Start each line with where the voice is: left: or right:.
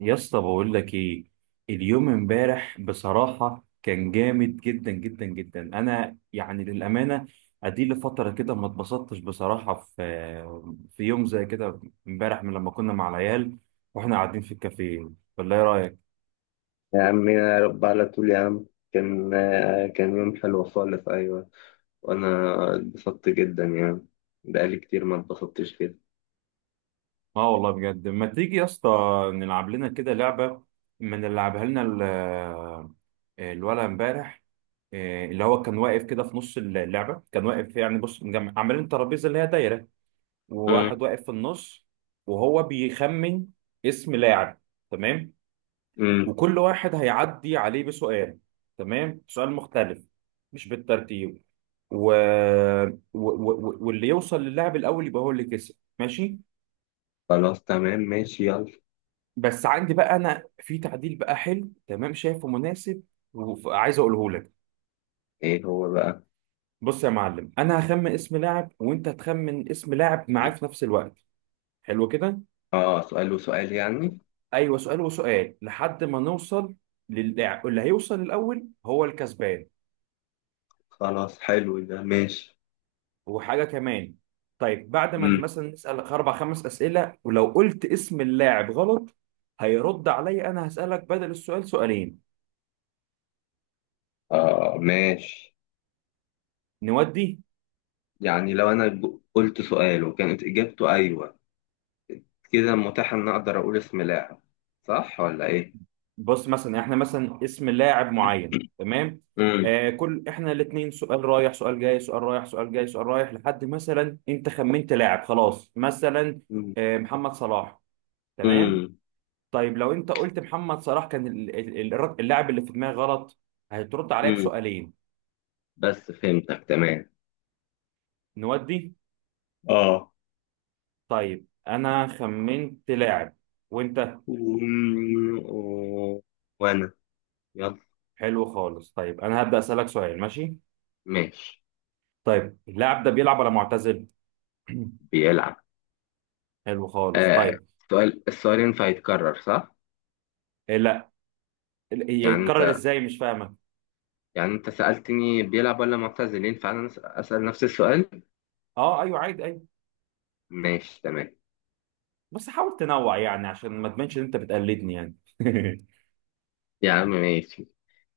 right: يا اسطى، بقول لك ايه؟ اليوم امبارح بصراحه كان جامد جدا جدا جدا. انا يعني للامانه ادي لي فتره كده ما اتبسطتش بصراحه في يوم زي كده. امبارح من لما كنا مع العيال واحنا قاعدين في الكافيه، ولا ايه رايك؟
left: يا عم، يا رب على طول يا عم. كان يوم حلو خالص. أيوة. وأنا اتبسطت جدا يعني. بقالي كتير ما اتبسطتش كده.
right: اه والله بجد. ما تيجي يا اسطى نلعب لنا كده لعبه، ما نلعبها لنا الولد امبارح اللي هو كان واقف كده في نص اللعبه، كان واقف يعني بص عاملين ترابيزه اللي هي دايره
left: أمم،
right: وواحد واقف في النص وهو بيخمن اسم لاعب، تمام.
left: أمم.
right: وكل واحد هيعدي عليه بسؤال، تمام، سؤال مختلف، مش بالترتيب، و... واللي يوصل للاعب الاول يبقى هو اللي كسب، ماشي.
left: خلاص تمام ماشي يلا.
right: بس عندي بقى انا في تعديل بقى حلو تمام، شايفه مناسب، وعايز اقوله لك.
left: إيه هو بقى؟
right: بص يا معلم، انا هخمن اسم لاعب وانت هتخمن اسم لاعب معاه في نفس الوقت، حلو كده.
left: آه، سؤال وسؤال يعني.
right: ايوه، سؤال وسؤال لحد ما نوصل اللي هيوصل الاول هو الكسبان.
left: خلاص، حلو ده، ماشي.
right: وحاجه كمان، طيب بعد ما
left: أمم.
right: مثلا نسال اربع خمس اسئله، ولو قلت اسم اللاعب غلط هيرد عليا انا، هسالك بدل السؤال سؤالين.
left: آه، ماشي.
right: نودي.
left: يعني لو أنا قلت سؤال وكانت إجابته أيوة، كده متاح إن أقدر أقول اسم لاعب، صح ولا إيه؟
right: بص، مثلا احنا مثلا اسم لاعب معين، تمام،
left: أمم،
right: كل احنا الاثنين سؤال رايح سؤال جاي سؤال رايح سؤال جاي سؤال رايح لحد مثلا انت خمنت لاعب خلاص، مثلا
left: أمم،
right: محمد صلاح، تمام. طيب لو انت قلت محمد صلاح كان اللاعب اللي في دماغي غلط، هترد عليا
left: أمم،
right: بسؤالين.
left: بس فهمتك تمام.
right: نودي.
left: اه.
right: طيب انا خمنت لاعب وانت.
left: و- و- وانا، يلا،
right: حلو خالص، طيب انا هبدأ اسألك سؤال، ماشي.
left: ماشي،
right: طيب اللاعب ده بيلعب ولا معتزل؟
left: بيلعب.
right: حلو خالص،
left: آه،
right: طيب.
left: السؤال ينفع يتكرر صح؟
right: إيه، لا. هي
left: يعني
right: يتكرر
left: انت
right: ازاي، مش فاهمك.
left: يعني انت سألتني بيلعب ولا معتزل، ينفع انا اسأل نفس السؤال؟
right: اه ايوه عادي، ايوه.
left: ماشي تمام.
right: بس حاول تنوع يعني عشان ما تبانش ان انت بتقلدني يعني.
left: يا عم ماشي.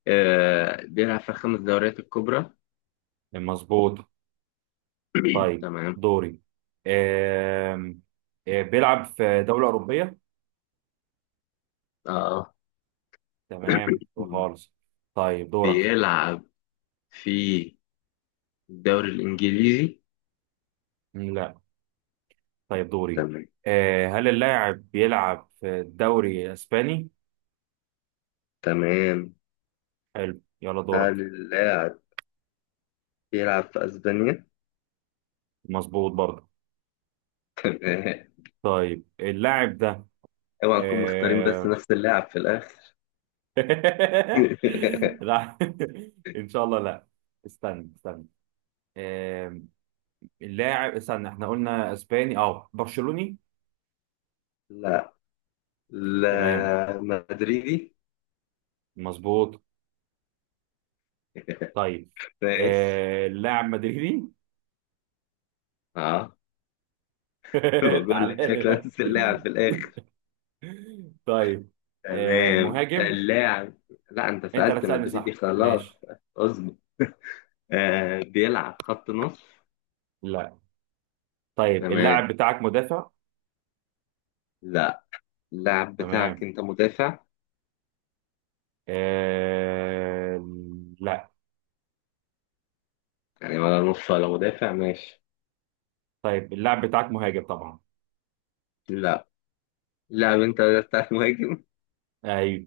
left: آه، بيلعب في الخمس دوريات الكبرى.
right: مظبوط. طيب
left: تمام.
right: دوري. آم، بيلعب في دولة أوروبية،
left: اه.
right: تمام، خالص. طيب دورك.
left: بيلعب في الدوري الانجليزي.
right: لا. طيب دوري.
left: تمام،
right: هل اللاعب بيلعب في الدوري الاسباني؟
left: تمام.
right: حلو يلا دورك.
left: هل اللاعب بيلعب في اسبانيا؟
right: مظبوط برضه. طيب اللاعب ده
left: اوعى نكون مختارين بس
right: آه...
left: نفس اللاعب في الاخر.
right: لا. ان شاء الله لا. استنى استنى. آه... اللاعب استنى، احنا قلنا اسباني، اه برشلوني،
left: لا،
right: تمام،
left: لا مدريدي.
right: مظبوط. طيب
left: ماشي.
right: اللاعب مدريدي.
left: اه. بقول
right: تعالى
left: لك شكله
right: لي.
left: نفس اللاعب في الاخر.
right: طيب
left: تمام،
right: مهاجم.
left: اللاعب. لا، انت
right: انت اللي
left: سألت
right: هتسألني
left: مدريدي
right: صح،
left: خلاص.
right: ماشي.
left: اصبر. آه، بيلعب خط نص.
right: لا. طيب
left: تمام.
right: اللاعب بتاعك مدافع،
left: لا، اللاعب
right: تمام.
left: بتاعك انت مدافع.
right: آه لا.
left: يعني ولا نص ولا مدافع، ماشي.
right: طيب اللاعب بتاعك مهاجم طبعا.
left: لا، اللاعب انت بتاعك مهاجم.
right: ايوه.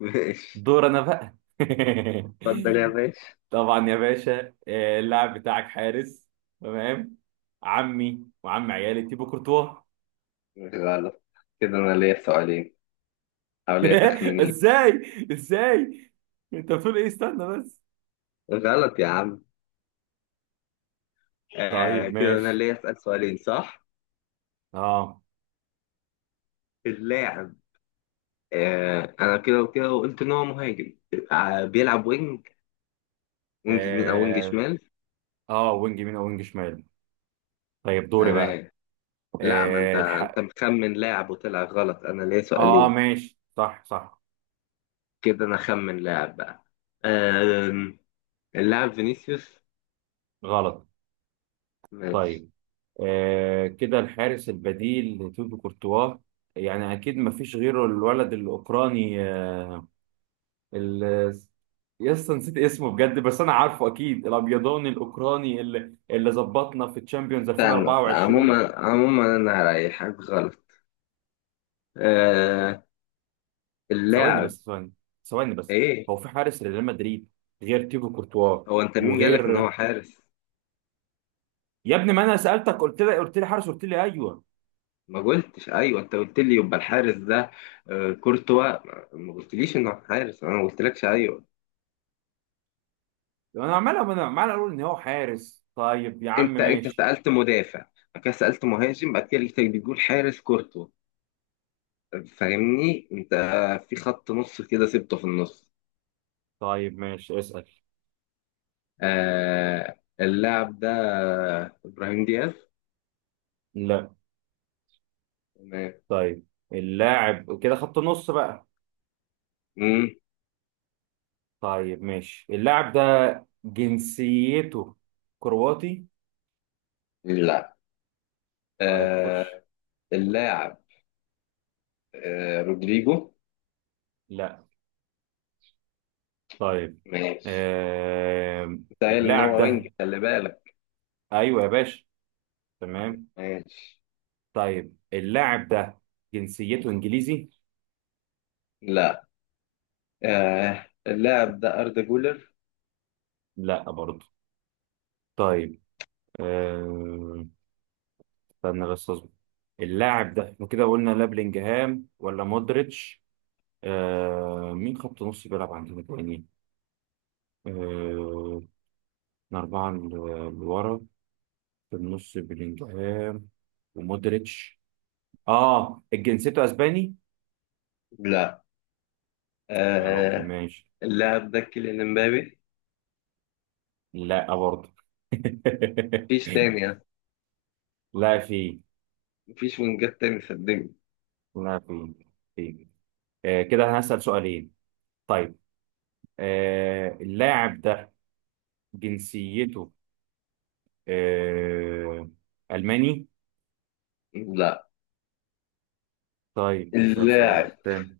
left: ماشي،
right: دور انا بقى.
left: اتفضل يا باشا.
right: طبعا يا باشا. اللاعب بتاعك حارس، تمام. عمي وعم عيالي تيبو كورتوا.
left: غلط. كده انا ليا سؤالين، حوالية تخمينين.
right: ازاي، ازاي؟ انت بتقول ايه، استنى بس.
left: غلط يا عم. آه،
right: طيب
left: كده انا
right: ماشي.
left: اللي اسال سؤالين، صح.
right: اه.
left: اللاعب، انا كده وكده وقلت ان هو مهاجم. آه، بيلعب وينج، وينج يمين او وينج
right: آه،
left: شمال.
right: اه وينج يمين او وينج شمال. طيب دوري بقى.
left: تمام. لا، ما انت
right: آه الح...
left: انت مخمن لاعب وطلع غلط، انا ليا
right: اه
left: سؤالين.
right: ماشي، صح صح.
left: كده انا خمن لاعب بقى. آه، اللاعب فينيسيوس.
right: غلط.
left: ماشي.
right: طيب كده الحارس البديل لتوبي كورتوا، يعني اكيد ما فيش غيره. الولد الاوكراني ال... يس، نسيت اسمه بجد، بس انا عارفه اكيد الابيضاني الاوكراني اللي ظبطنا في تشامبيونز
left: استنى،
right: 2024.
left: عموما عموما انا هريحك، غلط. آه،
right: ثواني
left: اللاعب.
right: بس، ثواني، ثواني بس.
left: ايه،
right: هو في حارس لريال مدريد غير تيبو كورتوا
left: هو انت مين قالك ان
right: وغير.
left: هو حارس؟
right: يا ابني، ما انا سالتك، قلت لي، قلت لي حارس، قلت لي ايوه.
left: ما قلتش ايوه، انت قلت لي يبقى الحارس ده. آه، كورتوا ما قلتليش انه حارس، انا ما قلتلكش ايوه.
right: انا عمال اقول ان هو حارس. طيب يا عم
left: انت
right: ماشي.
left: سالت مدافع، بعد كده سالت مهاجم، بعد كده لقيتك بتقول حارس كورتوا، فاهمني انت؟ في خط نص كده سبته في النص.
right: طيب ماشي اسال.
left: آه، اللاعب ده ابراهيم دياز.
right: لا.
left: تمام.
right: طيب اللاعب كده خط نص بقى.
left: مم.
right: طيب ماشي، اللاعب ده جنسيته كرواتي.
left: لا.
right: طيب خش.
left: آه، اللاعب رودريجو.
right: لا. طيب
left: ماشي.
right: آه...
left: انت قايل ان
right: اللاعب
left: هو وينج،
right: ده،
left: خلي بالك.
right: ايوه يا باشا، تمام.
left: ماشي.
right: طيب اللاعب ده جنسيته انجليزي.
left: لا، اللاعب ده أردا جولر.
right: لا برضه. طيب آه... استنى بس اصبر. اللاعب ده احنا كده قلنا لا بلينجهام ولا مودريتش. مين خط نص بيلعب عندنا تاني؟ آه احنا أربعة لورا في النص بلينجهام ومودريتش. اه جنسيته اسباني.
left: لا،
right: يا رب،
left: آه
right: ماشي.
left: اللاعب ده كيليان امبابي.
right: لا برضه.
left: مفيش تاني يعني.
right: لا في.
left: مفيش وينجات تاني صدقني.
right: لا في. في. كده انا هسأل سؤالين. طيب اللاعب ده جنسيته آه ألماني.
left: لا،
right: طيب نسأل سؤال
left: اللاعب.
right: تاني.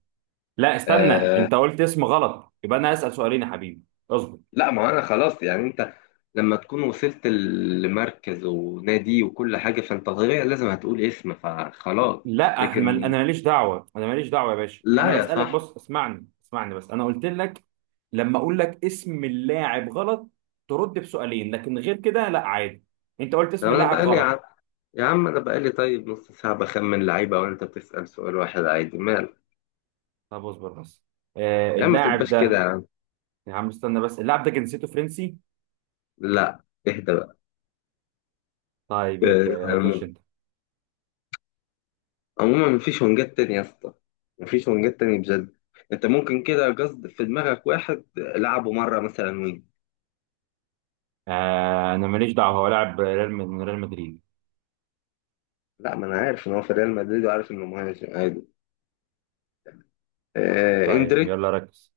right: لا استنى،
left: آه
right: انت قلت اسم غلط يبقى انا اسال سؤالين يا حبيبي. اصبر.
left: لا، ما أنا خلاص يعني. أنت لما تكون وصلت لمركز ونادي وكل حاجة، فأنت طبيعي لازم هتقول اسم، فخلاص.
right: لا احنا
left: لكن
right: انا ماليش دعوه، انا ماليش دعوه يا باشا. انا
left: لا يا
right: بسالك،
left: صاحبي.
right: بص، اسمعني، اسمعني بس، انا قلت لك لما اقول لك اسم اللاعب غلط ترد بسؤالين، لكن غير كده لا عادي. انت قلت
left: طب
right: اسم
left: أنا
right: اللاعب
left: بقالي يا عم،
right: غلط.
left: يا عم أنا بقالي طيب نص ساعة بخمن لعيبة وأنت بتسأل سؤال واحد عادي، مال.
right: طب اصبر بس.
left: يا عم ما
right: اللاعب
left: تبقاش كده
right: ده.
left: يا عم.
right: يا عم استنى بس، اللاعب ده جنسيته فرنسي.
left: لا، اهدى بقى.
right: طيب ابدا، يا خش
left: آه،
right: انت.
left: عموما مفيش ونجات تاني يا اسطى، مفيش ونجات تاني بجد. انت ممكن كده قصد في دماغك واحد لعبه مره مثلا وين.
right: انا ماليش دعوه، هو لاعب ريال من ريال مدريد.
left: لا، ما انا عارف ان هو في ريال مدريد وعارف انه مهاجم عادي. آه،
right: طيب
left: اندريك.
right: يلا ركز.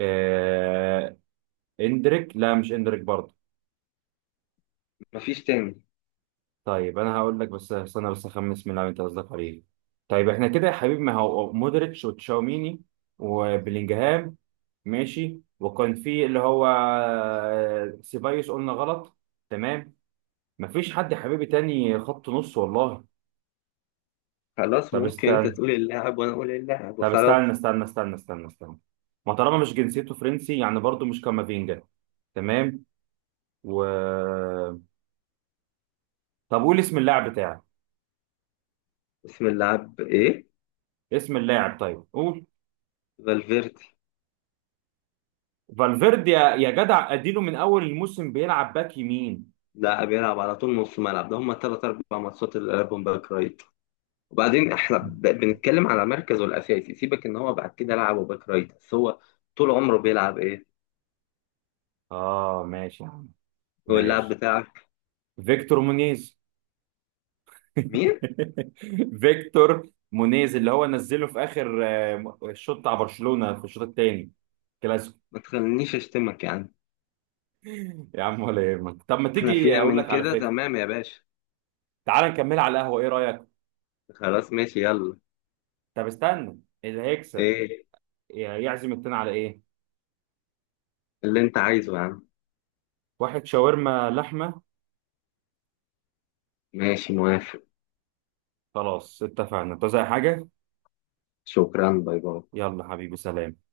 right: آه... اندريك. لا، مش اندريك برضه.
left: مفيش تاني.
right: طيب انا هقول لك بس استنى بس اخمس من اللاعب انت قصدك عليه. طيب احنا كده يا حبيبي، ما هو مودريتش وتشاوميني وبلينجهام، ماشي. وكان في اللي هو سيبايوس قلنا غلط، تمام. مفيش حد يا حبيبي تاني خط نص والله.
left: خلاص،
right: طب
left: ممكن انت
right: استنى.
left: تقول اللاعب وانا اقول اللاعب
right: طب
left: وخلاص.
right: استنى، استنى، استنى، استنى، استنى، ما طالما مش جنسيته فرنسي يعني برضه مش كامافينجا، تمام. و طب قول اسم اللاعب بتاعك.
left: اسم اللاعب ايه؟
right: اسم اللاعب طيب قول.
left: فالفيردي.
right: فالفيردي. يا جدع، اديله من اول الموسم بيلعب باك يمين.
left: لاعب يلعب على طول نص ملعب، ده هم ثلاث اربع ماتشات اللي لعبهم باك رايت. وبعدين احنا بنتكلم على مركزه الاساسي، سيبك ان هو بعد كده لعبه باك رايت، بس هو طول عمره بيلعب ايه؟
right: اه ماشي يا عم،
left: هو اللاعب
right: ماشي.
left: بتاعك.
right: فيكتور مونيز.
left: مين؟
right: فيكتور مونيز اللي هو نزله في اخر الشوط بتاع برشلونة في الشوط الثاني، كلاسيكو.
left: ما تخلينيش اشتمك يا عم.
right: يا عم ولا يهمك. طب ما
left: احنا
right: تيجي
left: فينا
right: اقول
left: من
right: لك على
left: كده،
right: فكره،
left: تمام يا باشا.
right: تعال نكملها على القهوه، ايه رايك؟
left: خلاص ماشي يلا.
right: طب استنى، اللي هيكسب
left: ايه
right: يعزم التاني على ايه؟
left: اللي انت عايزه يا عم؟
right: واحد شاورما لحمه.
left: ماشي، موافق.
right: خلاص اتفقنا. انت زي حاجه؟
left: شكرا، باي باي.
right: يلا حبيبي، سلام.